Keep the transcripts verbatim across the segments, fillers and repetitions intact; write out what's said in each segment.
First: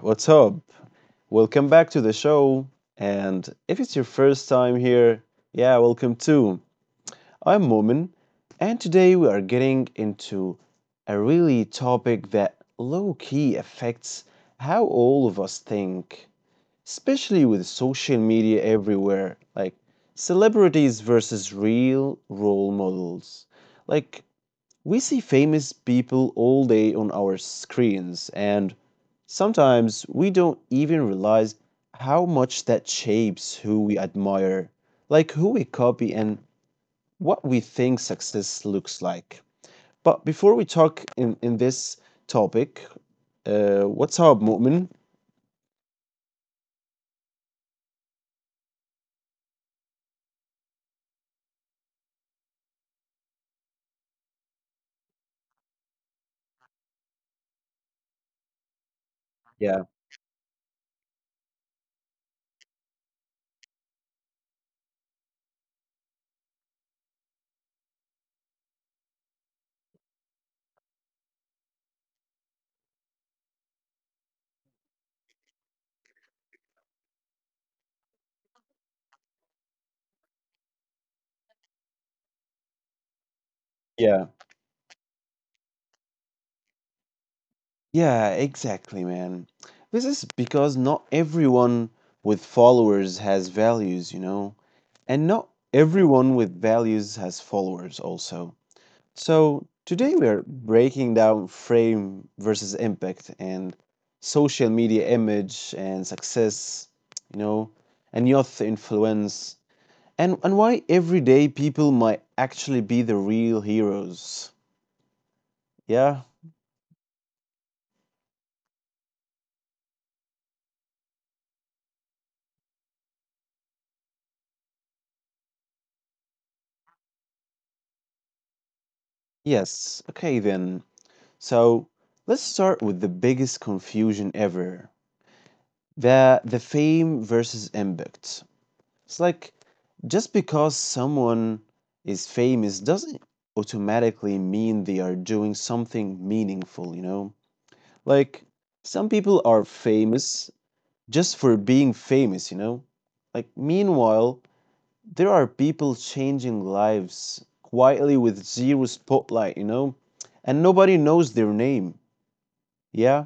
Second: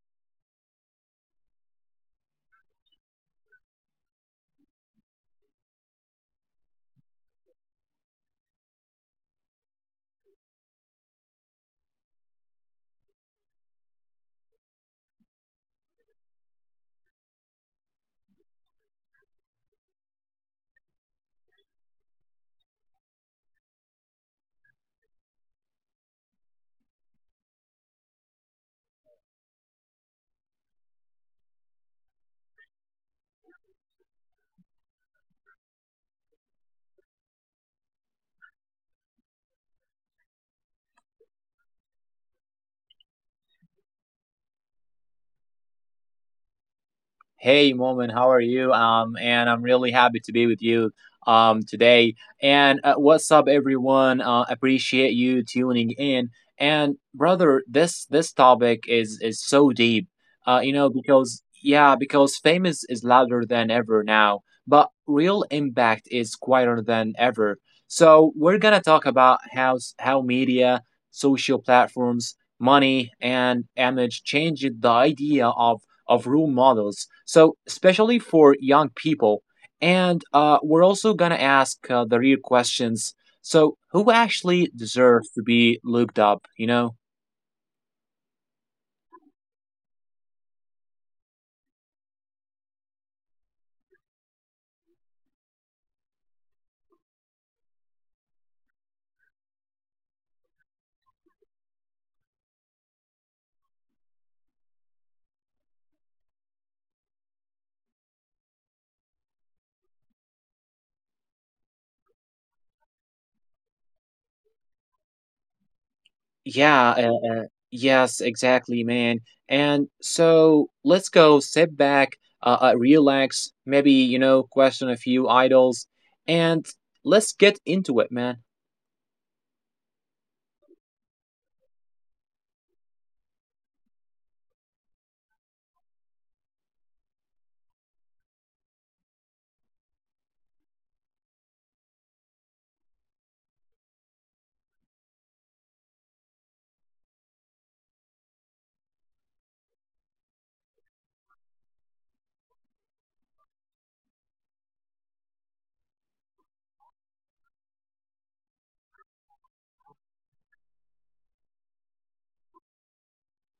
what's up? Welcome back to the show. And if it's your first time here, yeah, welcome too. I'm Momin, and today we are getting into a really topic that low key affects how all of us think, especially with social media everywhere, like celebrities versus real role models. Like, we see famous people all day on our screens, and sometimes we don't even realize how much that shapes who we admire, like who we copy, and what we think success looks like. But before we talk in, in this topic, uh, what's up, Mu'min? Hey, Moment, how are you? Um, and I'm really happy to be with you um, today. And uh, what's up, everyone? Uh, appreciate you tuning in. And brother, this this topic is is so Yeah, deep. Uh, you know, because yeah, because fame is, is louder than ever now, but real impact is quieter than ever. So we're gonna talk about how s- how media, social platforms, money, and image changed the idea of of role models. So, especially for young people. And uh, we're also going to ask uh, the real questions. So, who yeah. actually deserves to be looked up, you know? Yeah, exactly, man. This is because not everyone with followers has values, you know, and not everyone with values has followers also. So, today we're breaking down frame versus impact and social media image and success, you know, and youth influence and and why everyday people might actually be the real heroes. Yeah? Yeah, uh, uh, yes, exactly, man. And so, let's go sit back, uh, uh, relax, maybe, you know, question a few idols, and let's get into it, man. Yes. Okay then. So let's start with the biggest confusion ever the, the fame versus impact. It's like just because someone is famous doesn't automatically mean they are doing something meaningful, you know? Like some people are famous just for being famous, you know? Like, meanwhile, there are people changing lives quietly with zero spotlight, you know? And nobody knows their name. Yeah?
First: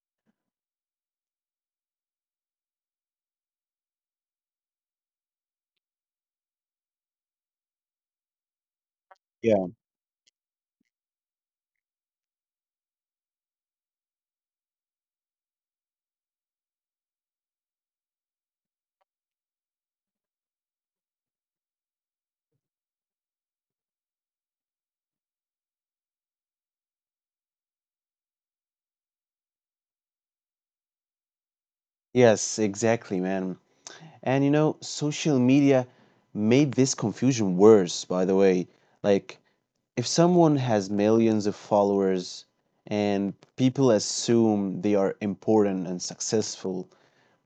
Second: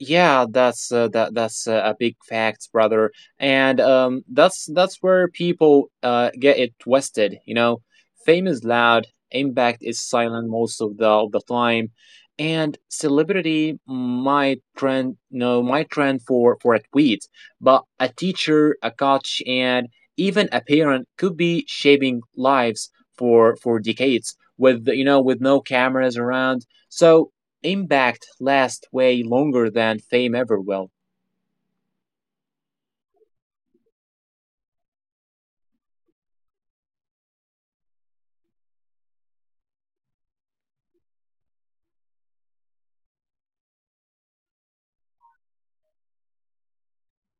Yeah, that's uh, that that's uh, a big fact, brother. And um, that's that's where people uh, get it twisted. You know, fame is loud, impact is silent most of the of the time, and celebrity might trend no might trend for for a tweet, but a teacher, a coach, and even a parent could be shaping lives for for decades with you know with no cameras around. So impact lasts way longer than fame ever will. Yes, exactly, man. And you know, social media made this confusion worse, by the way. Like, if someone has millions of followers and people assume they are important and successful,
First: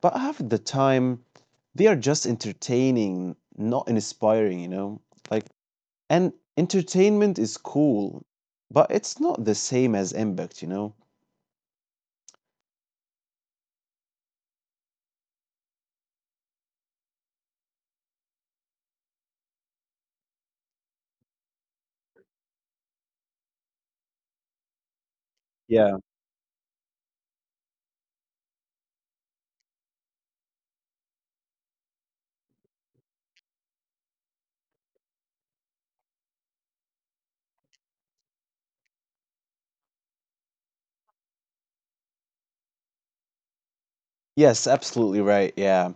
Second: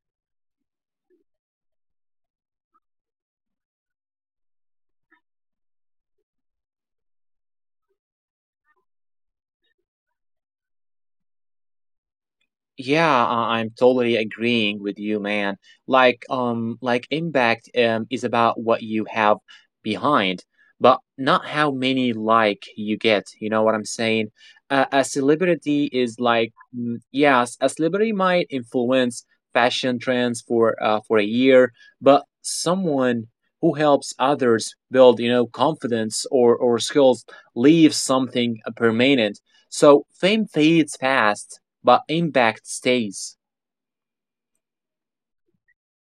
but half the time they are just entertaining, not inspiring, you know? Like, and entertainment is cool, but it's not the same as impact, you know? Yeah, I- I'm totally agreeing with you, man. Like, um, like impact um is about what you have behind, but not how many like you get. You know what I'm saying? Uh, a celebrity Yeah. is like, mm, yes, a celebrity might influence fashion trends for uh for a year, but someone who helps others build, you know, confidence or or skills leaves something uh, permanent. So fame fades fast but impact stays. Yes, absolutely right. Yeah.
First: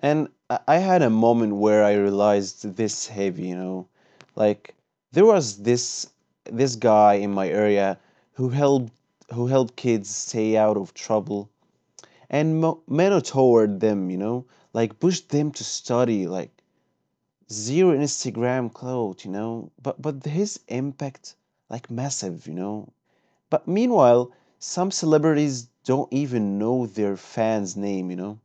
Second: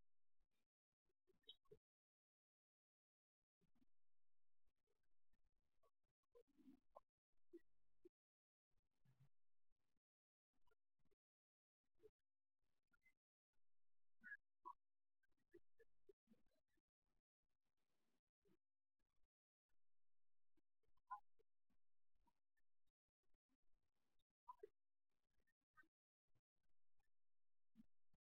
And I I had a moment where I realized this heavy, you know, like there was this this guy in my area who helped who helped kids stay out of trouble and mo- mentor them, you know, like pushed them to study, like zero Instagram clout, you know, but but his impact like massive, you know. But meanwhile, some celebrities don't even know their fans' name, you know.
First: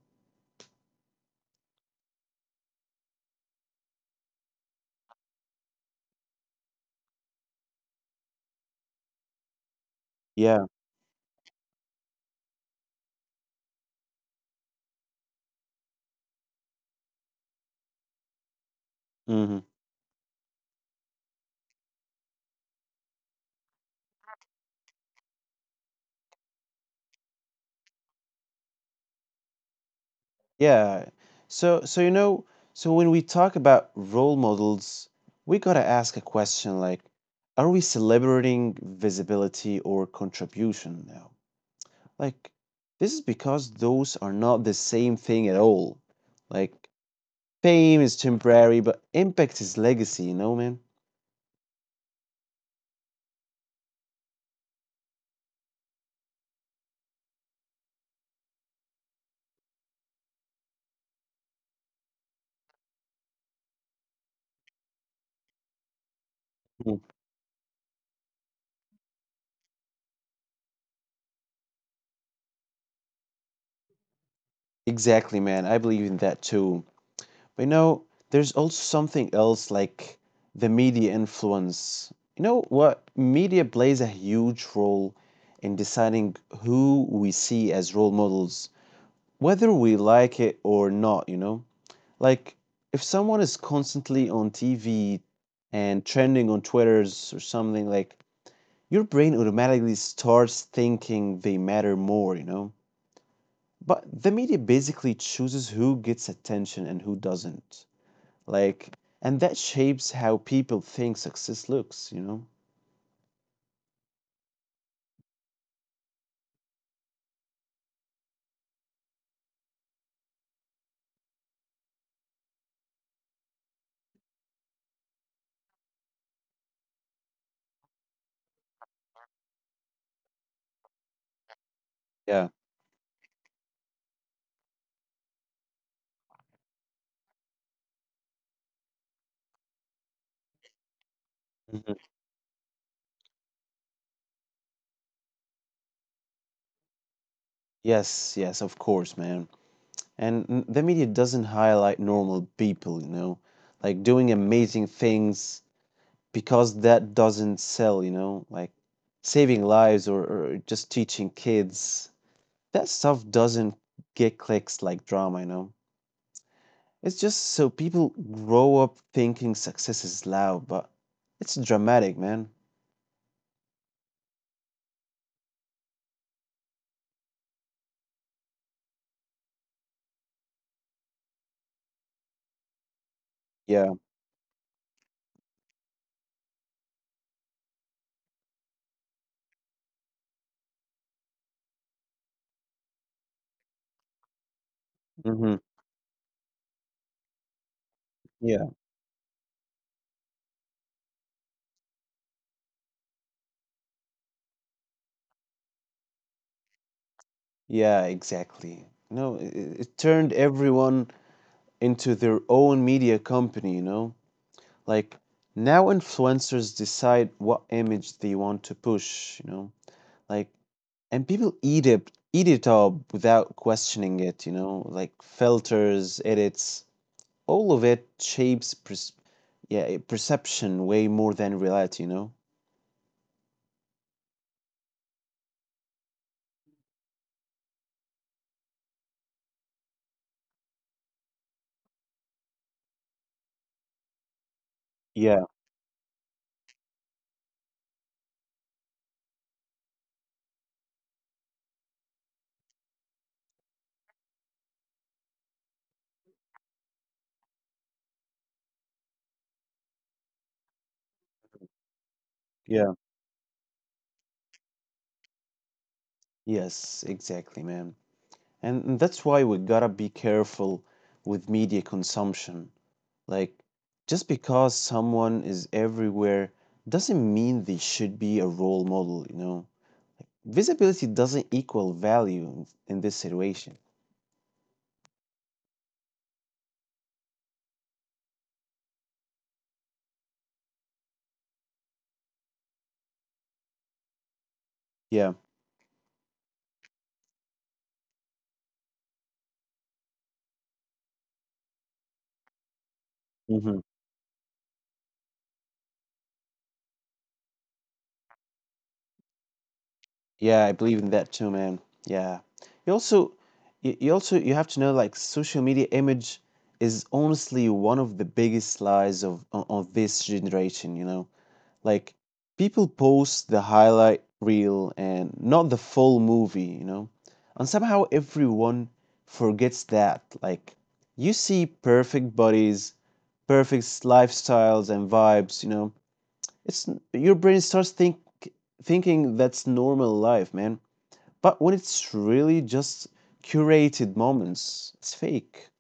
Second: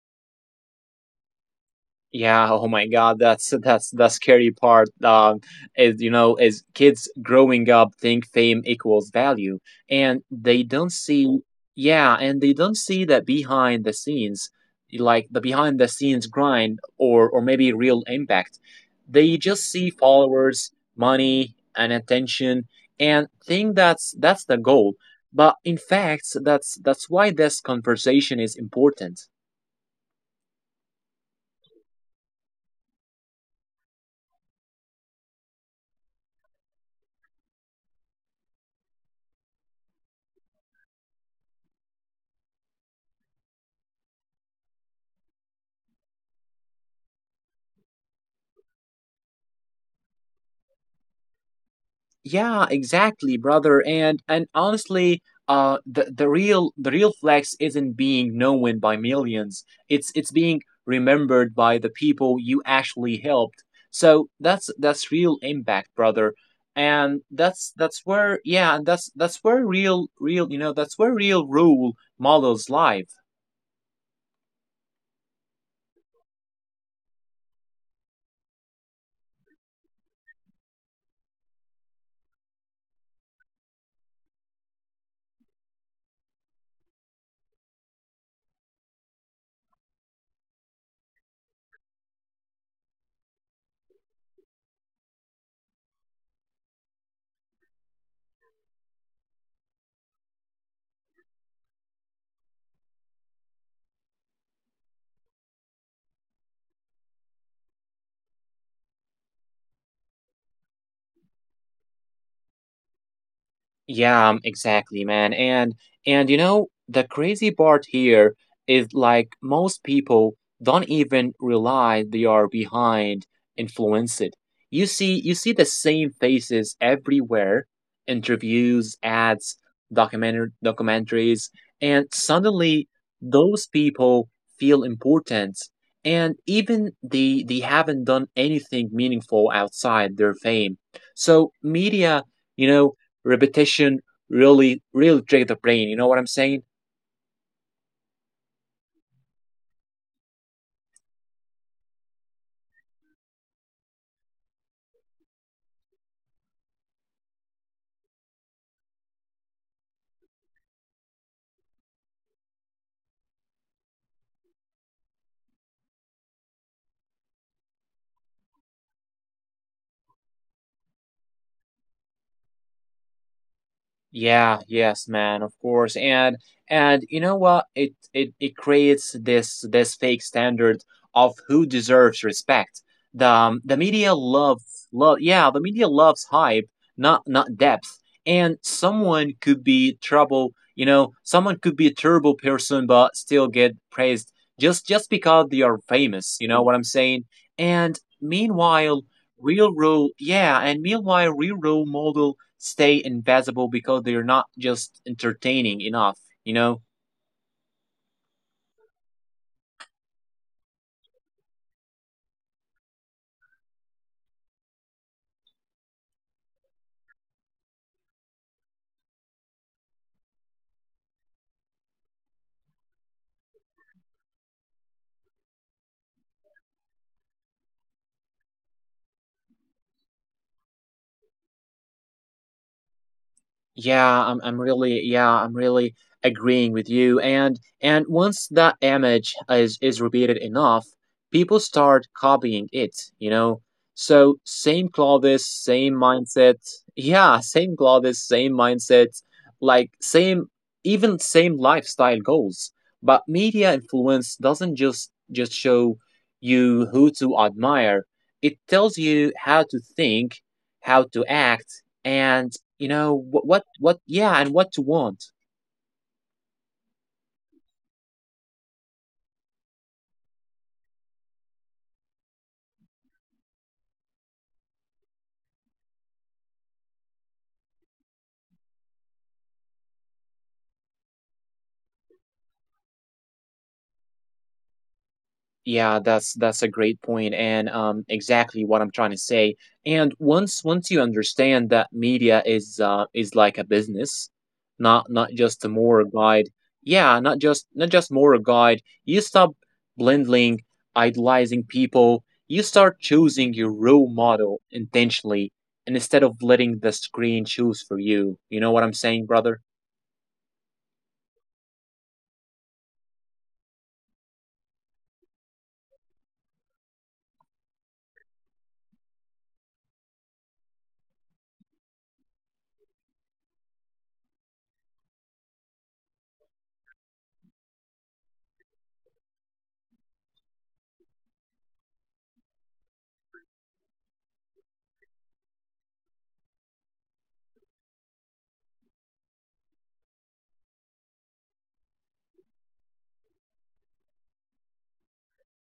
Yeah, oh my God, that's that's the scary part. Um, is you know, is kids growing up think fame equals value, and they Yeah. don't see, yeah, and they don't see that behind the scenes, like the behind the scenes grind or or maybe real impact. They just Mhm. see followers, money, and attention, and think that's that's the goal. But in fact, that's that's why this conversation is important. Yeah. So so you know, so when we talk about role models, we gotta ask a question like, are we celebrating visibility or contribution now? Like, this is because those are not the same thing at all. Like, fame is temporary, but impact is legacy, you know, man? Yeah, exactly, brother. And and honestly, uh, the the real the real flex isn't being known by millions. It's it's being remembered by the people you actually helped. So that's that's real impact, brother. Mm. And that's that's where yeah, and that's that's where real real you know that's where real role models live. Exactly, man. I believe in that too. But you know, there's also something else like the media influence. You know what? Media plays a huge role in deciding who we see as role models, whether we like it or not, you know? Like, if someone is constantly on T V and trending on Twitter's or something, like, your brain automatically starts thinking they matter more, you know? But the media basically chooses who gets attention and who doesn't. Like, and that shapes how people think success looks, you know? Yeah, um, exactly, man. And and you know, the crazy part here is like most people don't even realize they are behind influenced. You see you see the same faces everywhere, interviews, ads, documentary documentaries, and Yeah. suddenly those people feel important. And even they they haven't done anything meaningful outside their fame. So Mhm. media you know, repetition really really trick the brain you know what I'm saying. Yes, yes, of course, man. And n- the media doesn't highlight normal people, you know, like doing amazing things because that doesn't sell, you know, like saving lives or, or just teaching kids. That stuff doesn't get clicks like drama, you know. It's just so people grow up thinking success is loud, but it's dramatic, man. Yeah, yes, man, of course. And and you know what? It it it creates this this fake standard of who deserves respect. The um, the Yeah. media loves love yeah, the media loves hype, not not depth. And someone could be trouble, you know, someone could be a terrible person but still get praised just just because Mm-hmm. they are famous, you know what I'm saying? And meanwhile, Real row, yeah, and meanwhile, real row models stay invisible because they're not just entertaining enough, you know? Yeah, exactly. No, it, it turned everyone into their own media company, you know? Like, now influencers decide what image they want to push, you know? Like, and people eat it, eat it up without questioning it, you know? Like, filters, edits, all of it shapes pers- yeah, perception way more than reality, you know? Yeah, I'm I'm really yeah, I'm really agreeing with you. And and once that image is is repeated enough, people start copying it, you know? So same clothes, Yeah, same mindset. Yeah, same clothes, same mindset, like same even same lifestyle goals. But media influence doesn't just just show you who to admire. It tells you how to think, how to act, and you yeah. know what what what yeah and what to want. Yes, exactly, man. And and that's why we gotta be careful with media consumption. Like, just because someone is everywhere doesn't mean they should be a role model, you know? Visibility doesn't equal value in, in this situation. Yeah, that's that's a great point and um exactly what I'm trying to say. And once once you understand that media is uh is like a business, not not Yeah. just a moral guide, yeah not just not just moral guide you stop blending idolizing people. You start choosing your Hmm. role model intentionally, and instead of letting the screen choose for you. You know what I'm saying, brother? Yeah, I believe in that too, man. Yeah. You also, you, you also, you have to know like social media image is honestly one of the biggest lies of, of, of this generation, you know? Like people post the highlight reel and not the full movie, you know? And somehow everyone forgets that. Like, you see perfect bodies, perfect lifestyles and vibes, you know? It's your brain starts think thinking that's normal life, man. But when it's really just curated moments, it's fake.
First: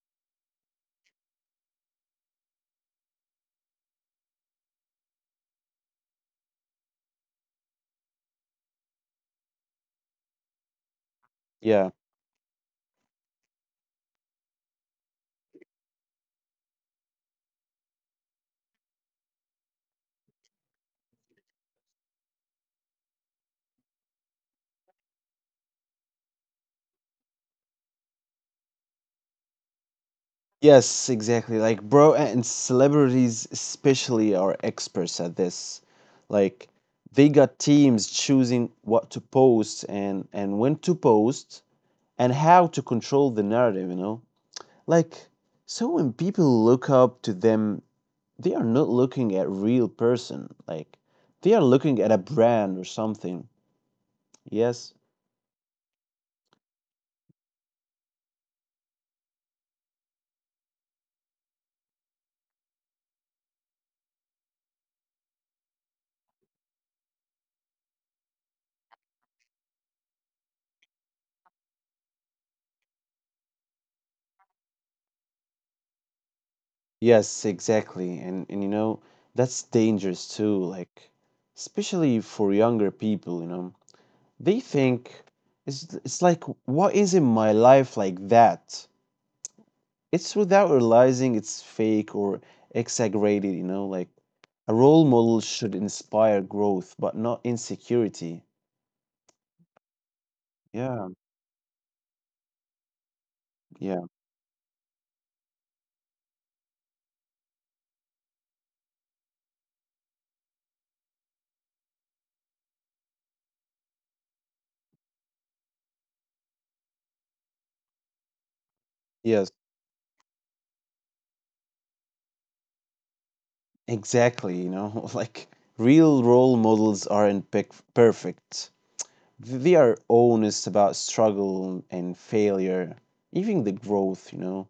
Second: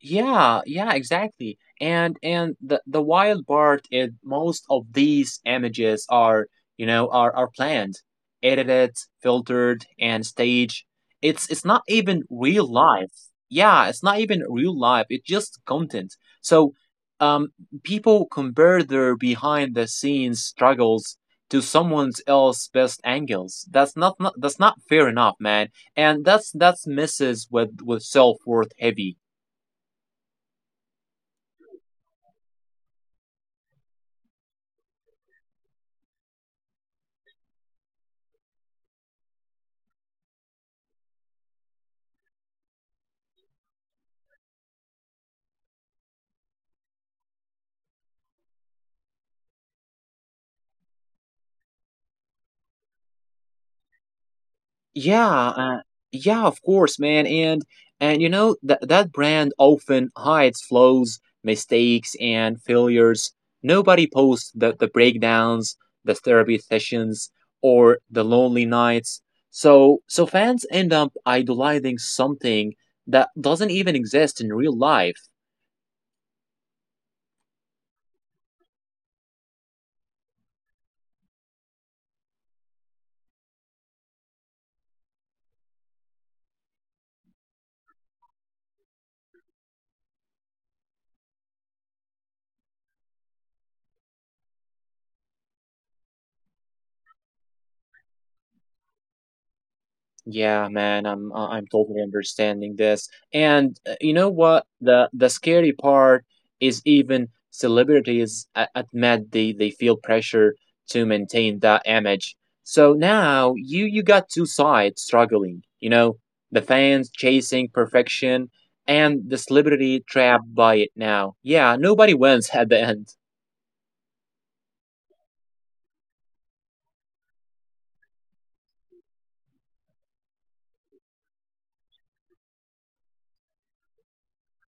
Yeah, yeah, exactly. And and the the wild part is most of these images are, you know, are are planned, edited, filtered, and staged. It's it's not Yeah. even real life. Yeah, it's not even real life. It's just content. So, um, people compare their behind the scenes struggles to someone else's best angles. That's not, not that's not fair enough, man. And that's that's messes with with self worth heavy. Yes, exactly. Like, bro, and celebrities especially are experts at this. Like, they got teams choosing what to post and and when to post and how to control the narrative, you know? Like, so when people look up to them, they are not looking at real person. Like, they are looking at a brand or something. Yes. Yeah, uh, yeah, of course, man. And and you know that that brand often hides flaws, mistakes, and failures. Nobody posts the the breakdowns, the therapy sessions, or the lonely nights. So so fans end up idolizing something that doesn't even exist in real life. Yes, exactly. And and you know, that's dangerous too, like especially for younger people, you know. They think it's it's like what is in my life like that? It's without realizing it's fake or exaggerated, you know, like a role model should inspire growth but not insecurity. Yeah, man, Yeah, I'm I- I'm totally understanding this. And uh, yeah. you know what? The the scary part is even celebrities a- admit they they feel pressure to maintain that image. So now you you got two sides struggling. You know, the fans chasing perfection and the Yes, celebrity trapped by it now. Yeah, nobody wins at the end. exactly, you know, like real role models aren't pic- perfect. Th- They are honest about struggle and failure, even the growth, you know.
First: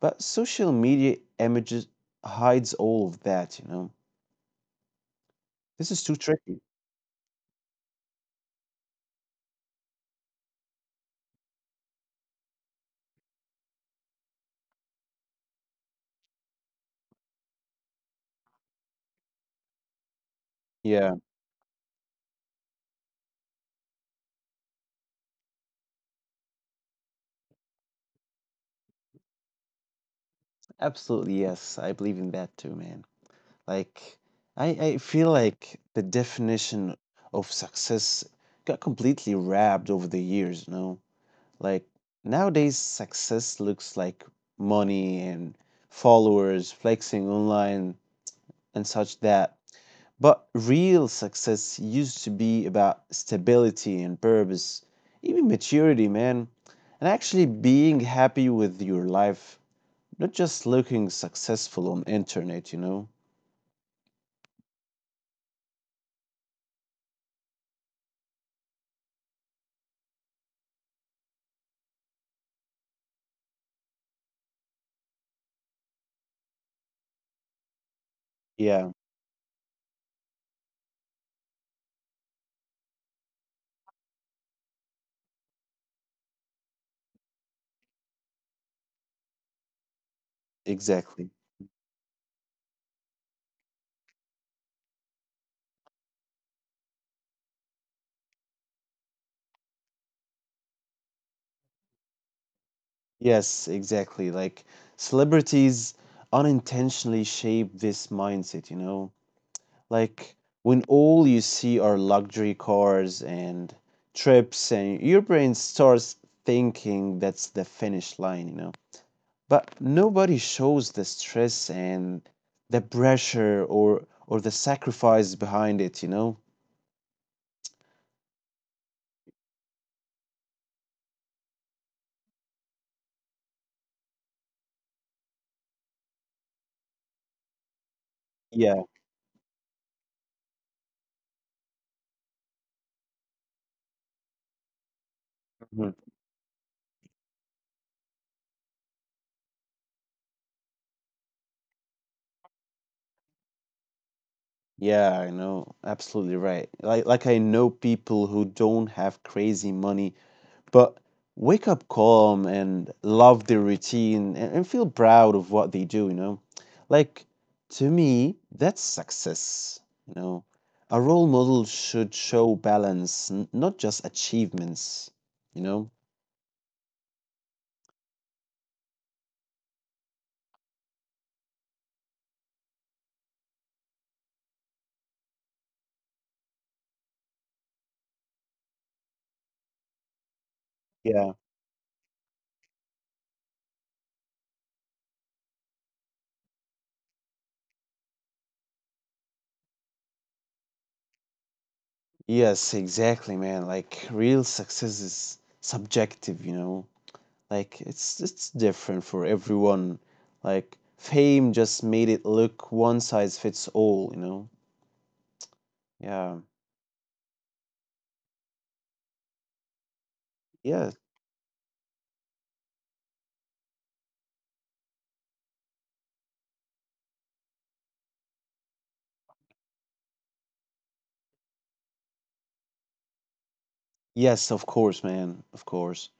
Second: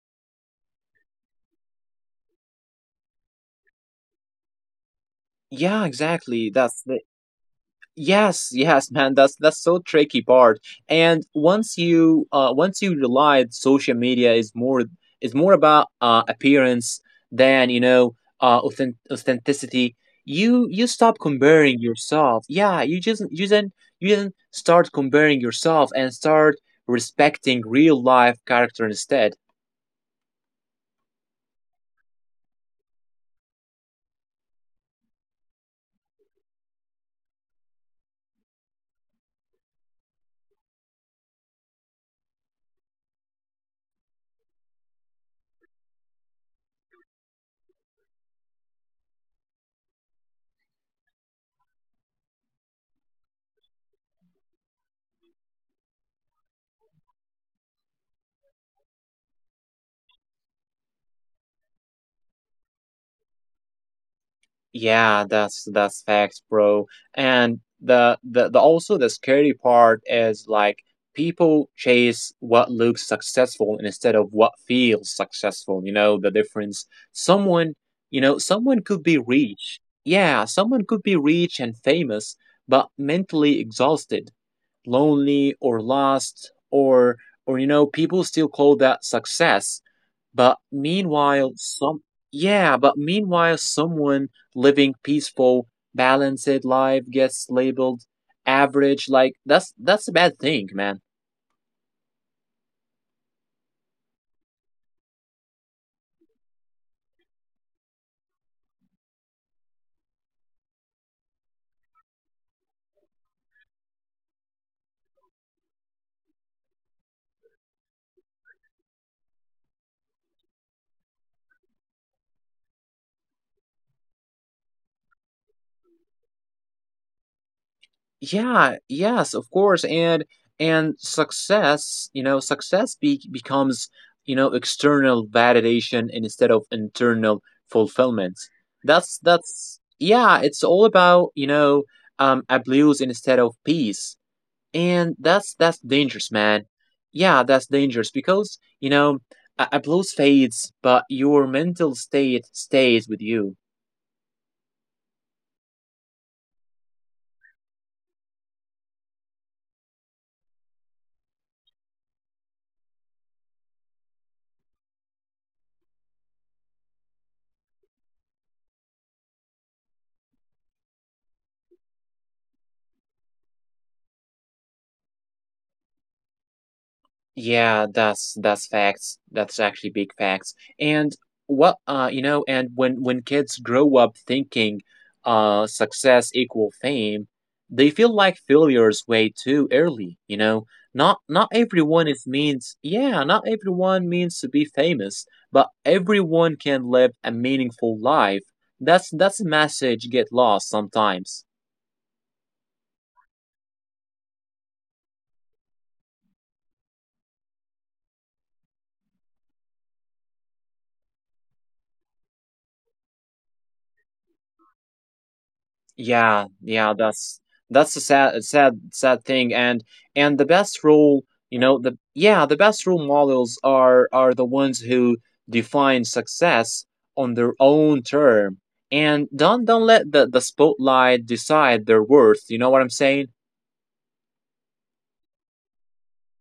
But social media images hides all of that, you know. Yeah, This is too exactly. tricky. That's yes, yes, man. That's that's so tricky part. And once you uh once you realize social media is more is more about uh appearance than you know uh authen- authenticity, you you Yeah, stop comparing yourself. Yeah, you just you then you then start comparing yourself and start respecting real life character instead. absolutely. Yes, I believe in that too, man. Like, I, I feel like the definition of success got completely wrapped over the years, you know? Like, nowadays, success looks like money and followers, flexing online, and such that. But real success used to be about stability and purpose, even maturity, man and actually being happy with your life. Not just looking successful on internet, you know? Yeah, that's that's facts, bro. And the, the the also the scary part is like people chase what looks successful instead of what feels successful. You know the difference. Someone, you know, someone could Yeah, be rich. Yeah, someone could be rich and famous, but mentally exhausted, lonely, or lost, or or you know, people still call that success. But exactly. meanwhile, some yeah, but meanwhile, someone living peaceful, balanced life gets labeled average. Like that's that's a bad thing, man. Yes, exactly. Like celebrities unintentionally shape this mindset, you know? Like when all you see are luxury cars and trips and your brain starts thinking that's the finish line, you know? But nobody shows the stress and the pressure or or the sacrifice behind it, you know? Yeah, yes, of course, and and success, you know, success be- becomes you know external validation instead of internal fulfillment. Yeah. That's that's yeah, it's all about you know um abuse instead of peace. And that's that's dangerous, man. Yeah, that's dangerous because you know a, a blues fades, but your mental state stays with you. Yeah, I know. Absolutely right. Like like I know people who don't have crazy money, but wake up calm and love their routine and, and feel proud of what they do, you know? Like to me, that's success, you know. A role model should show balance, n- not just achievements, you know? Yeah, that's that's facts. That's actually big facts. And what uh you know, and when when kids grow up thinking uh success equal fame, they feel like failures way too early, you know. Not Yeah. not everyone is means yeah, not everyone means to be famous, but everyone can live a meaningful life. That's that's a message get lost sometimes. Yes, exactly, man. Like real success is subjective, you know. Like it's it's different for everyone. Like fame just made it look one size fits all, you know? Yeah, Yeah. yeah, that's that's a sad, sad, sad thing. And and the best Yeah. role, you know, the yeah, the best role models are are the ones who define success on their own term. And don't don't let the the spotlight decide their worth. You know what I'm saying? Yes, of course, man. Of course.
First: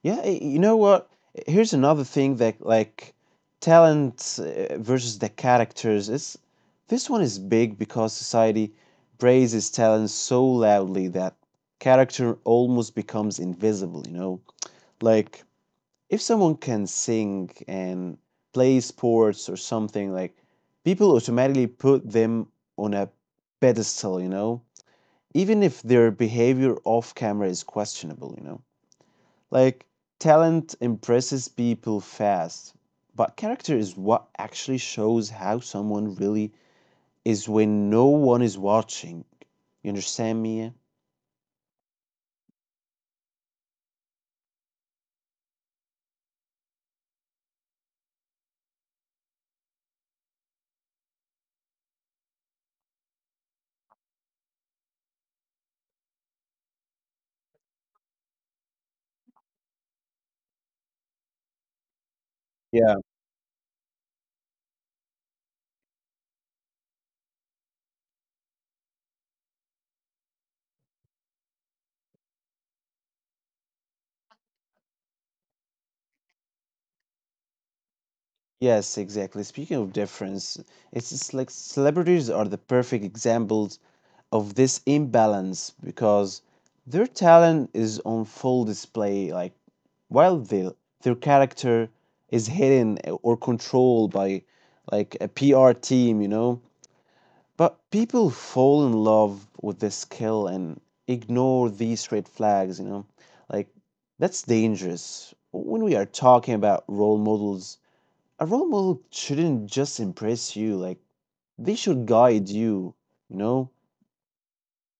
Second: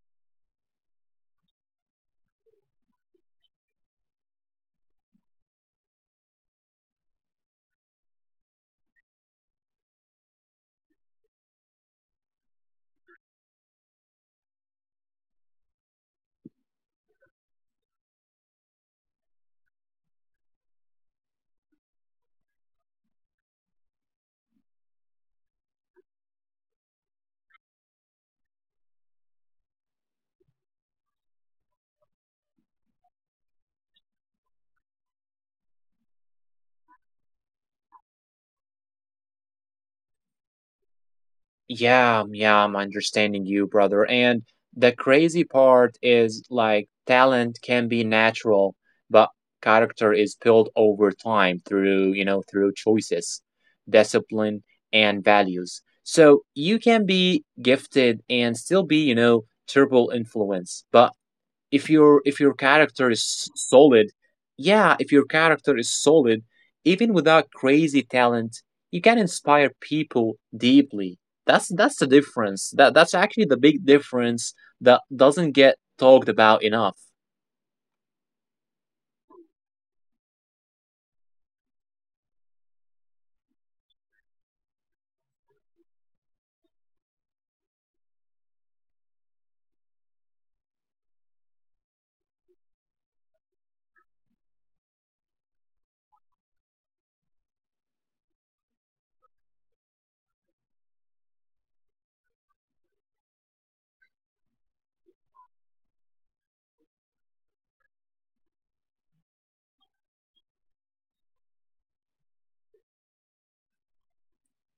Yeah, y- you know what? Here's another thing that like talent uh, versus the characters. It's this one is big because society praises talent so loudly that character almost becomes invisible, you know? Like if someone can sing and play sports or something like people automatically put them on a pedestal, you know, even if their behavior off camera is questionable, you know, like talent impresses people fast but character is what actually shows how someone really is when no one is watching. You understand me? Yeah, um, yeah, I'm understanding you, brother. And the crazy part is like talent can be natural, but character is built over time through, you know, through choices, discipline, and values. So you can be gifted and still be, you know, terrible influence, but if your if your Yeah. character is solid, yeah, if your character is solid, even without crazy talent, you can inspire people deeply. That's that's the difference. That that's actually the big difference that doesn't get talked about enough. Yes, exactly. Speaking of difference, it's just like celebrities are the perfect examples of this imbalance because their talent is on full display like while they, their character is hidden or controlled by like a P R team, you know. But people fall in love with this skill and ignore these red flags, you know. Like that's dangerous. When we are talking about role models, a role model shouldn't just impress you, like they should guide you, you know?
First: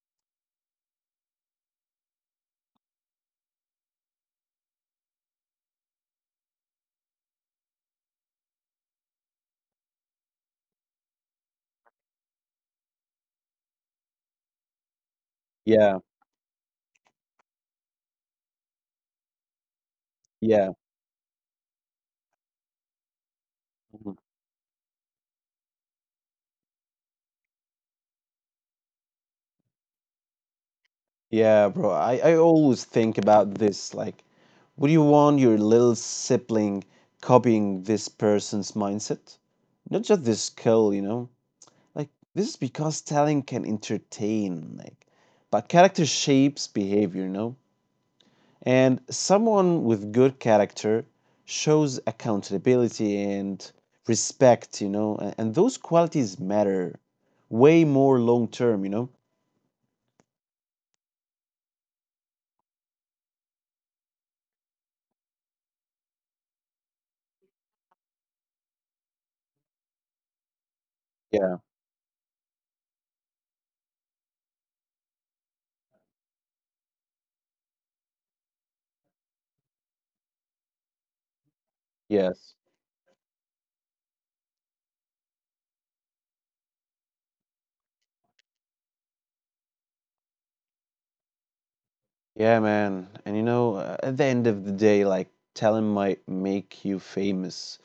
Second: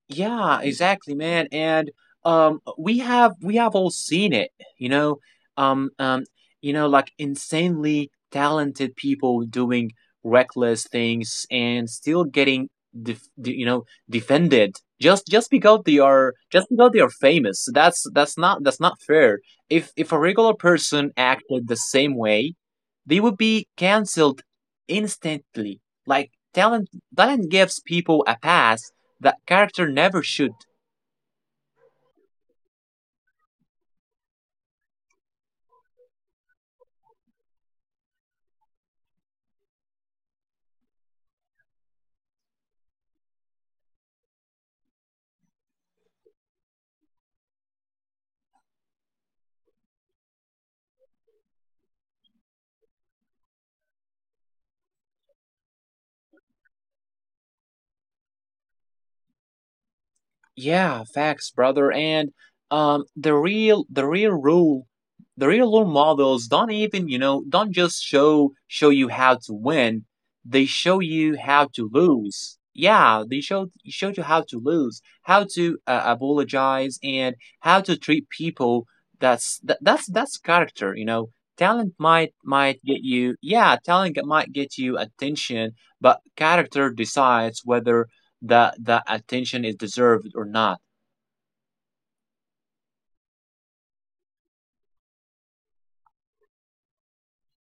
Yeah, exactly, man. And um, we have we have all seen it, you know, um, um, you know, like insanely talented people doing reckless things and still getting, def de- you know, defended just just because Yeah, they are just because they are famous. That's that's not that's not fair. If if a regular yeah. person acted the same way, they would be Mhm. canceled instantly. Like talent talent gives people a pass that character never should. Yeah, bro. I, I always think about this. Like, would you want your little sibling copying this person's mindset? Not just this skill, you know? Like, this is because talent can entertain, like, but character shapes behavior, you know? And someone with good character shows accountability and respect, you know? And, and those qualities matter way more long term, you know? Yeah, facts, brother. And um, the real the real rule the real role models don't even you know don't just show show you how to win. They show you Yeah, how to lose. Yeah, they show show you how to lose, how to uh, apologize, and how to treat people. That's that, that's that's character. You know, talent might yes. might get you. Yeah, talent might get you attention, but character decides whether that that attention is deserved or not. Yeah, man. And you know, uh, at the end of the day, like talent might make you famous,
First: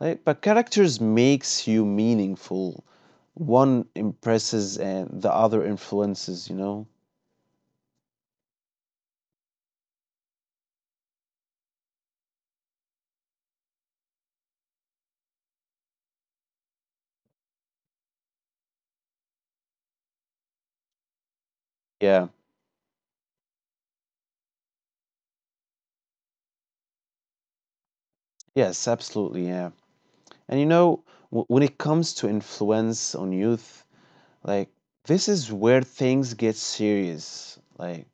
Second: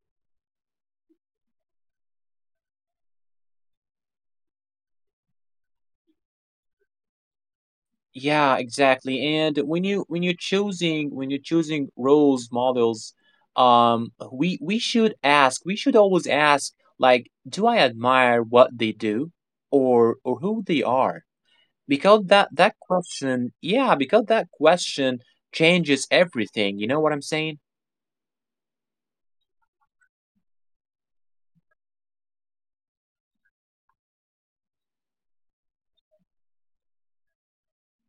like, but characters makes you meaningful. One impresses and the other influences, you know? Yeah, exactly. And when you when you're choosing when you're choosing roles models, um, we we should ask we should always ask like, do I admire what they do or or who they are? Yeah. Because that that question, yeah, because that question changes everything. You know what I'm saying? Yes, absolutely. Yeah. And you know, w when it comes to influence on youth, like this is where things get serious. Like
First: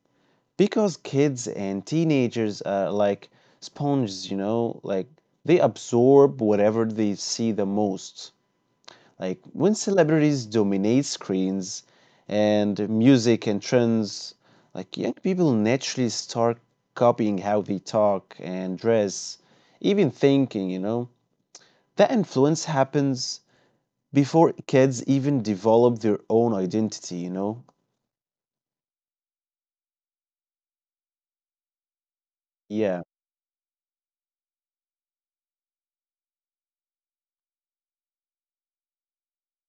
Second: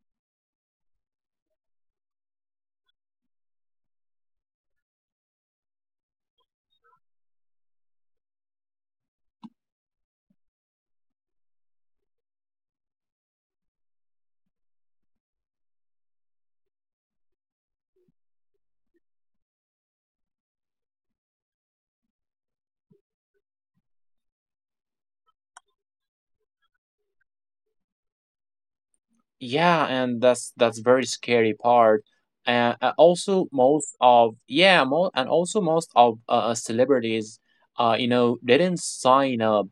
because kids and teenagers are like sponges, you know, like they absorb whatever they see the most. Like when celebrities dominate screens and music and trends, like young people naturally start copying how they talk and dress, even thinking, you know. That influence happens before kids even develop their own identity, you know? Yeah, and that's that's very scary part. And uh, Yeah. also most of yeah, mo and also most of uh, uh, celebrities, uh, you know, didn't sign up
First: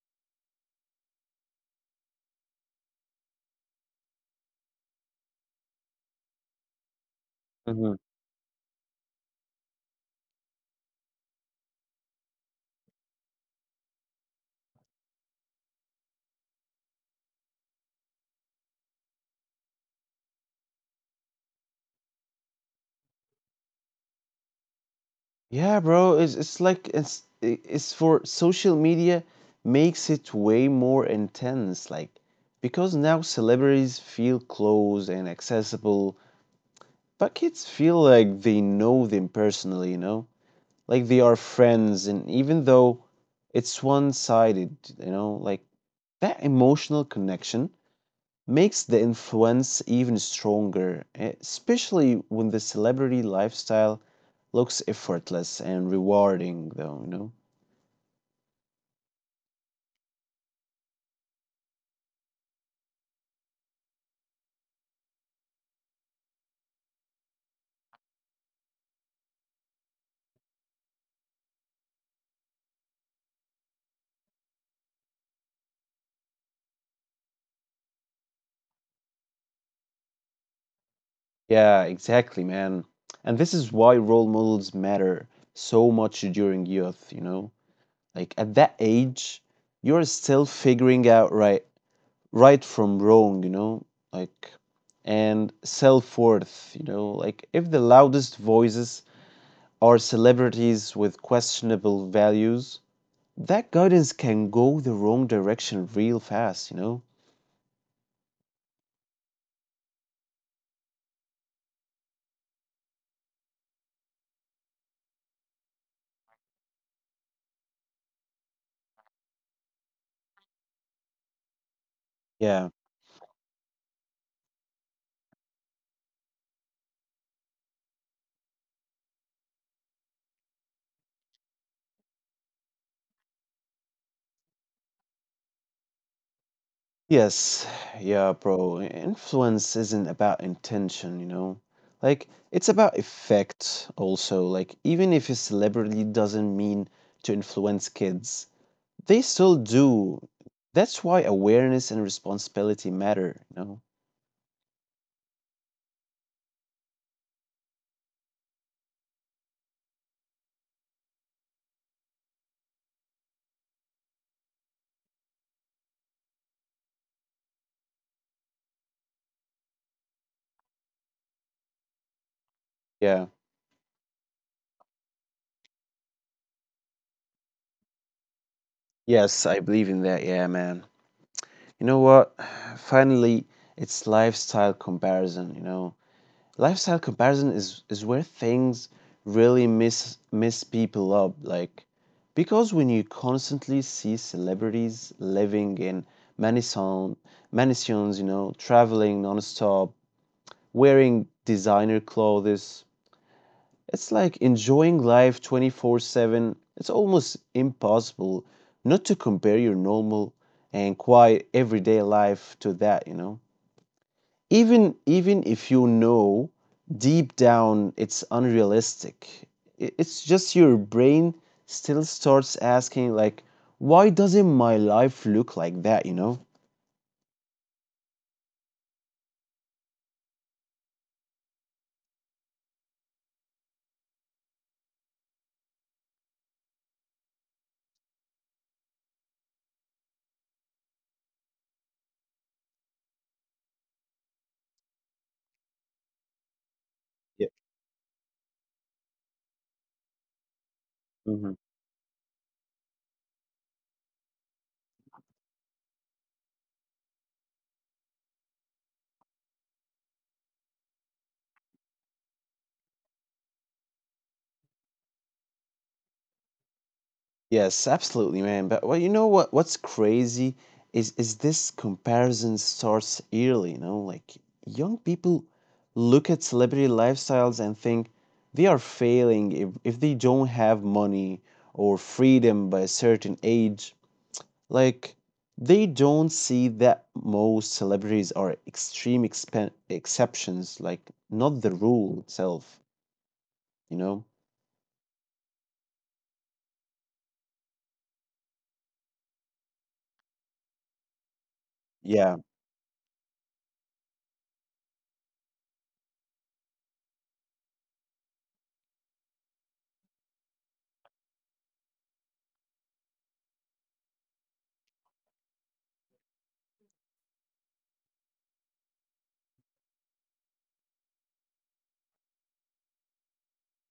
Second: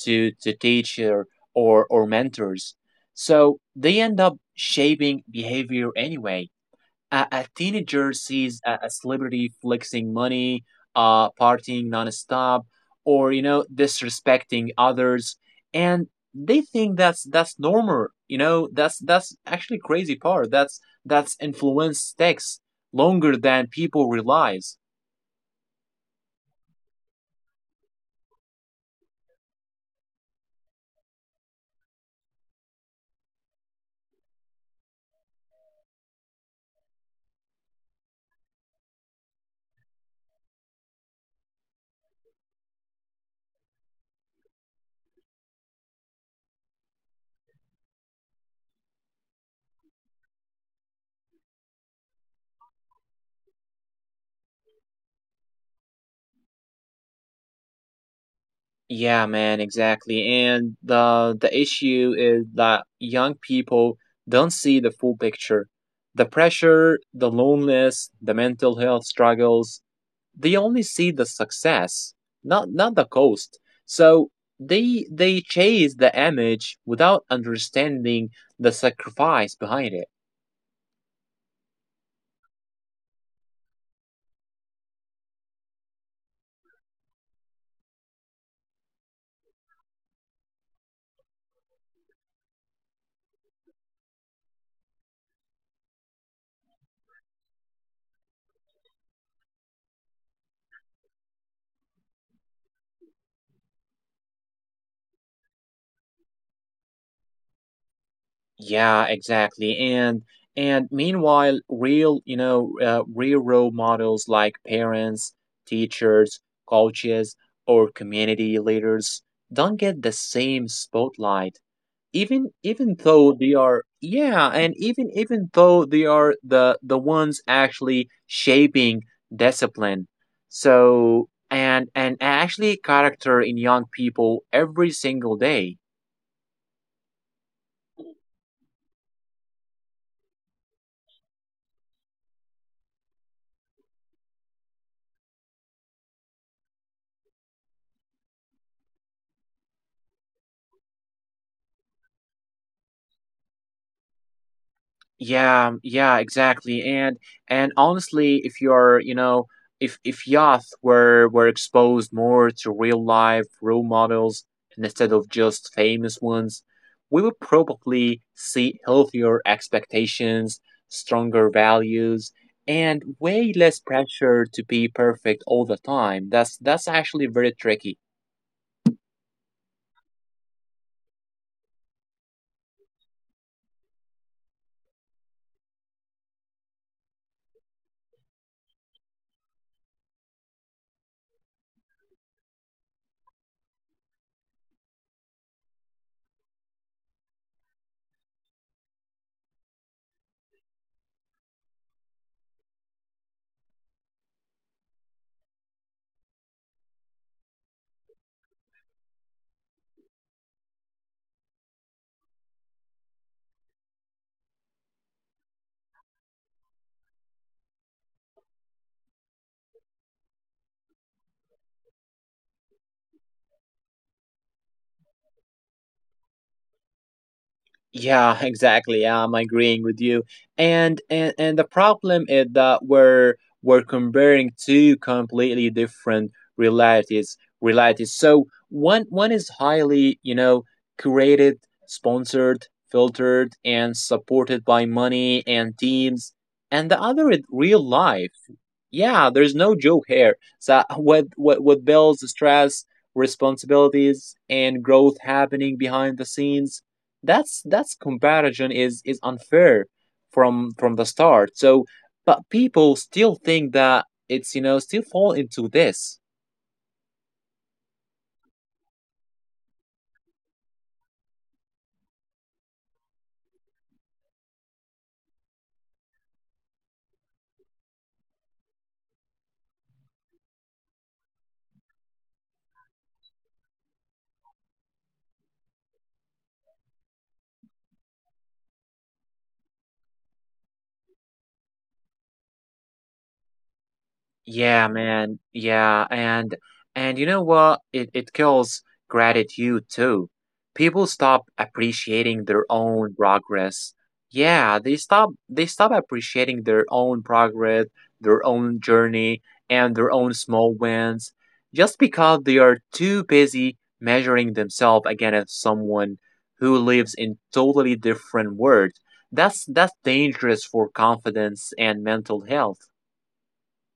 to to teacher or or mentors, so they end up shaping behavior anyway. A, a teenager sees a, a celebrity flexing money, uh, partying nonstop, or, you know, disrespecting others, and they think that's that's normal. You know, that's that's actually crazy part. That's that's influence sticks longer than people realize. Yeah, bro, it's it's like it's i- it's for social media makes it way more intense, like because now celebrities feel close and accessible, but kids feel like they know them personally, you know? Like they are friends, and even though it's one-sided, you know, like that emotional connection makes the influence even stronger, eh, especially when the celebrity lifestyle looks effortless and rewarding, though, you know? Yeah, man, exactly. And the the issue is that young people don't see the full picture. The pressure, the loneliness, the mental health struggles, they only see the success, not not the cost. So they they chase the image without understanding the sacrifice behind it. Yeah, exactly, man. And this is why role models matter so much during youth, you know? Like at that age, you're still figuring out right right from wrong, you know? Like and self-worth, you know? Like if the loudest voices are celebrities with questionable values, that guidance can go the wrong direction real fast, you know? Yeah, exactly. And and meanwhile, real, you know, uh, real role models like parents, teachers, coaches, or community leaders don't get the same spotlight. Even Yeah. even though they are, yeah, and even even though they are the the ones actually shaping discipline. So and and actually character in young people every single day. Yes. Yeah, bro. Influence isn't about intention, you know? Like, it's about effect also. Like, even if a celebrity doesn't mean to influence kids, they still do. That's why awareness and responsibility matter, you know? Yeah, yeah, exactly. And and honestly, if you're, you know, if if youth were were exposed more to real life role models instead of just famous ones, we would probably see healthier expectations, stronger values, and Yeah. way less pressure to be perfect all the time. That's that's actually very tricky. Yes, I believe in that. Yeah, man. You know what? Finally, it's lifestyle comparison, you know? Lifestyle comparison is is where things really mess mess people up. Like because when you constantly see celebrities living in mansion mansions, you know, traveling nonstop, wearing designer clothes, it's like enjoying life twenty-four seven. It's almost impossible not to compare your normal and quiet everyday life to that, you know, even even if you know deep down it's unrealistic. I- it's just your brain still starts asking, like, why doesn't my life look like that, you know? Yeah, exactly. Yeah, I'm agreeing with you. And and and the problem is that we're we're comparing two completely different realities realities. So one one is highly, you know, curated, sponsored, filtered, and supported by money and teams, and the other is Yeah. real life. Yeah, there's no joke here. So with Hmm. with, with bills, stress, responsibilities, and growth happening behind the scenes, that's that's comparison is is unfair from from the start. So, but people still think that it's, you know, still fall into this. Yes, absolutely, man. But well, you know, what what's crazy is is this comparison starts early, you know? Like young people look at celebrity lifestyles and think they are failing if, if they don't have money or freedom by a certain age. Like they don't see that most celebrities are extreme expen exceptions, like not the rule itself, you know? Yeah, man. Yeah, and and you know what? It it kills gratitude too. People stop Yeah, appreciating their own progress. Yeah, they stop they stop appreciating their own progress, their own journey, and their own small wins just because they are too busy measuring themselves against someone who lives in totally different world. That's that's dangerous for confidence and mental health.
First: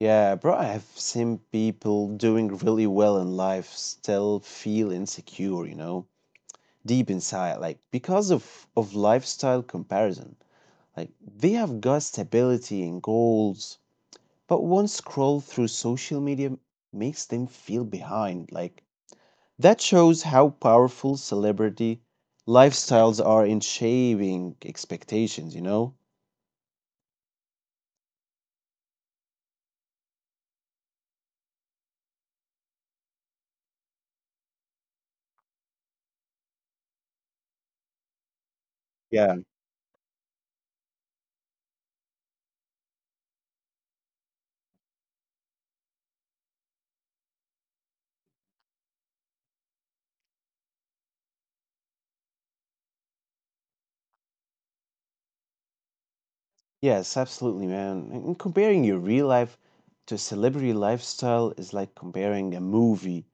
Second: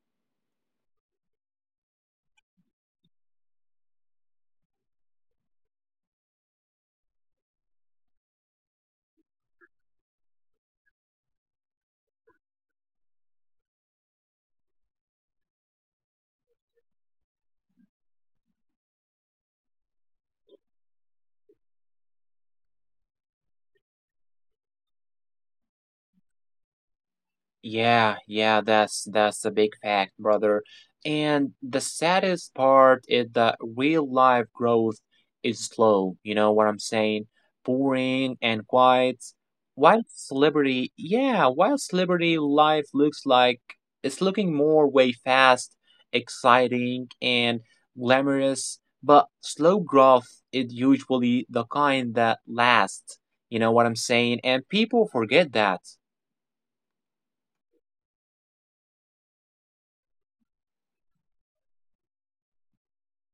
yeah, bro. I have seen people doing really well in life still feel insecure, you know, deep inside, like because of of lifestyle comparison. Like they have got stability and goals, but one scroll through social media makes them feel behind, like. That shows how powerful celebrity lifestyles are in shaping expectations, you know? Yeah, yeah, that's that's a big fact, brother. And the saddest part is that real life growth is slow, you know what I'm saying? Boring and quiet. Yeah. While celebrity, yeah, while celebrity life looks like it's looking more way fast, exciting and glamorous, but slow growth is usually the kind that lasts, you know what I'm saying? And people forget that. Yes, absolutely, man. And and comparing your real life to a celebrity lifestyle is like comparing a movie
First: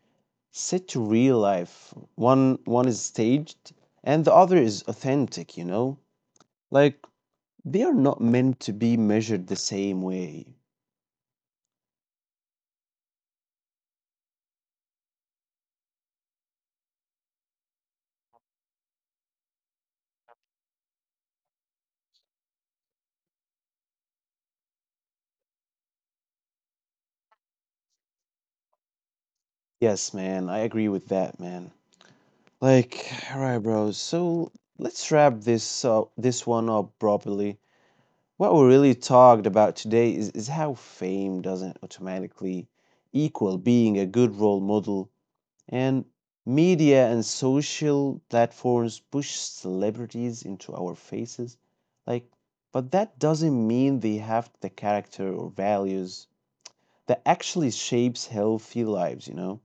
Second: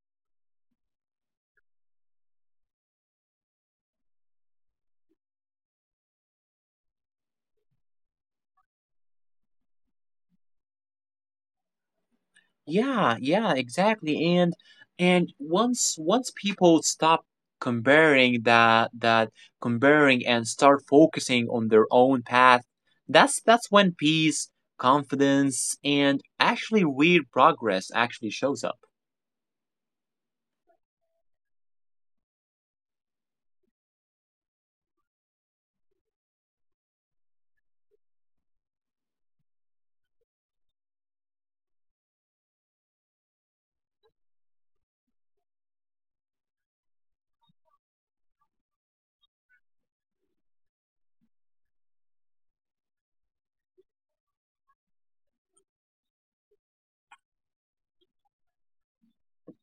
set to real life. One one is staged and the other is authentic, you know? Like they are not meant to be measured the same way. Yeah, yeah, exactly. And and once once people stop comparing that that comparing and start focusing on their own path, that's that's when peace, confidence, and actually real progress actually shows up. Yes, man, I agree with that, man. Like, alright, bro. So let's wrap this up, this one up properly. What we really talked about today is, is how fame doesn't automatically equal being a good role model, and media and social platforms push celebrities into our faces. Like, but that doesn't mean they have the character or values that actually shapes healthy lives, you know?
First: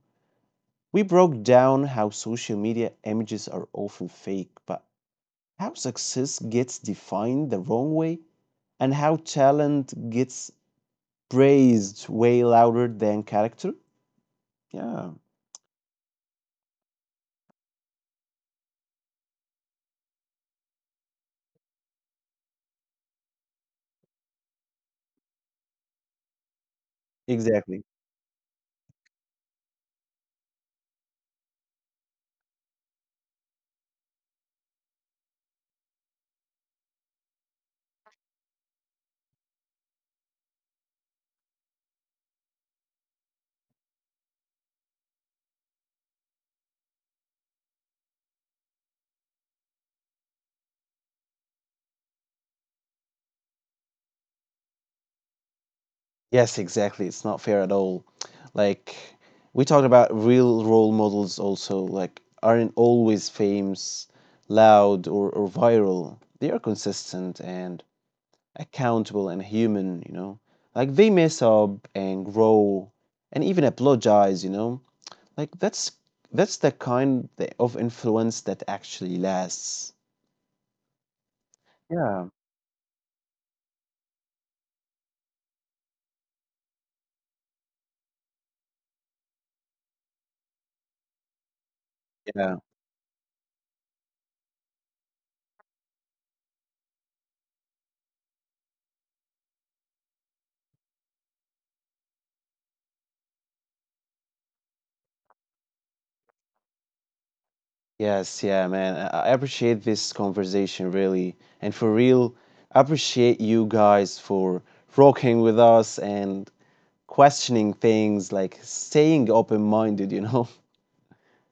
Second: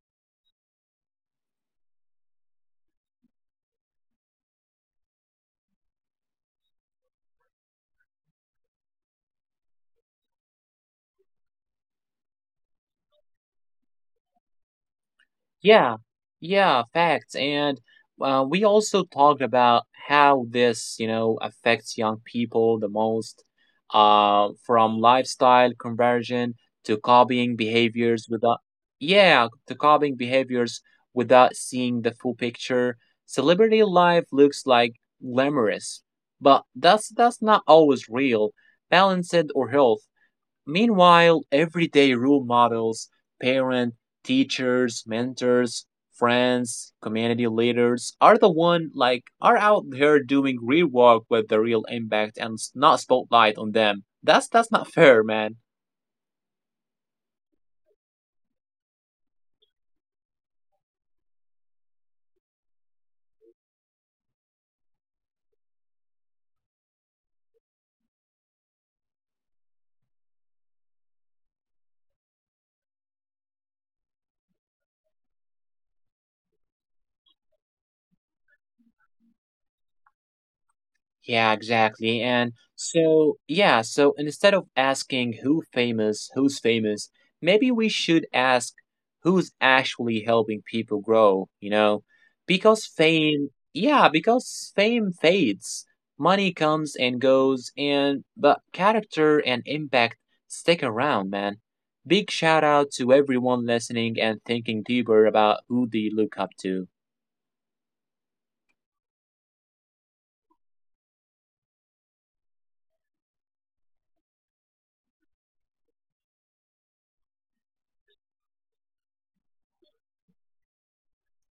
We broke down how social media images are often fake, but how success gets defined the wrong way and how talent gets praised way louder than character. Yeah, Yeah, yeah, facts. And uh, we also talked about how this, you know, affects young people the most, uh, from lifestyle conversion to copying exactly. behaviors without, yeah, to copying behaviors without seeing the full picture. Celebrity life looks like glamorous, but that's that's not always real, balanced or health. Meanwhile, everyday role models, parents, teachers, mentors, friends, community leaders are the one like are out here doing real work with the real impact and s- not spotlight on them. That's that's not fair, man. Yes, exactly. It's not fair at all. Like, we talked about real role models also, like, aren't always famous, loud, or, or viral. They are consistent and accountable and human, you know. Like they mess up and grow and even apologize, you know. Like that's that's the kind th- of influence that actually lasts. Yeah, exactly. Yeah, And so, yeah, so instead of asking who famous, who's famous, maybe we should ask who's actually helping people grow, you know? yeah. Because fame, yeah, because fame fades. Money comes and goes, and but character and impact stick around, man. Big shout out to everyone listening and thinking deeper about who they look up to. Yes, yeah, man. I I appreciate this conversation really. And for real, I appreciate you guys for rocking with us and questioning things, like staying open-minded, you know.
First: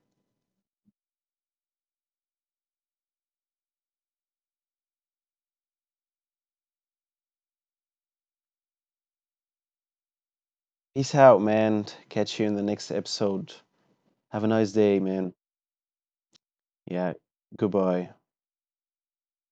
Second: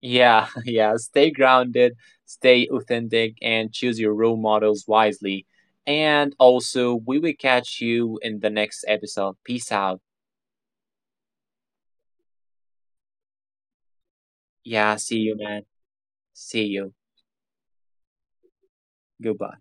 Yeah, yeah. Stay grounded, stay authentic, and choose your role models wisely. And also, we will catch you in the next episode. Peace out. Peace out, man. Catch you in the next episode. Have a nice Yeah, day, see you, man. man. See you. Yeah, goodbye. Goodbye.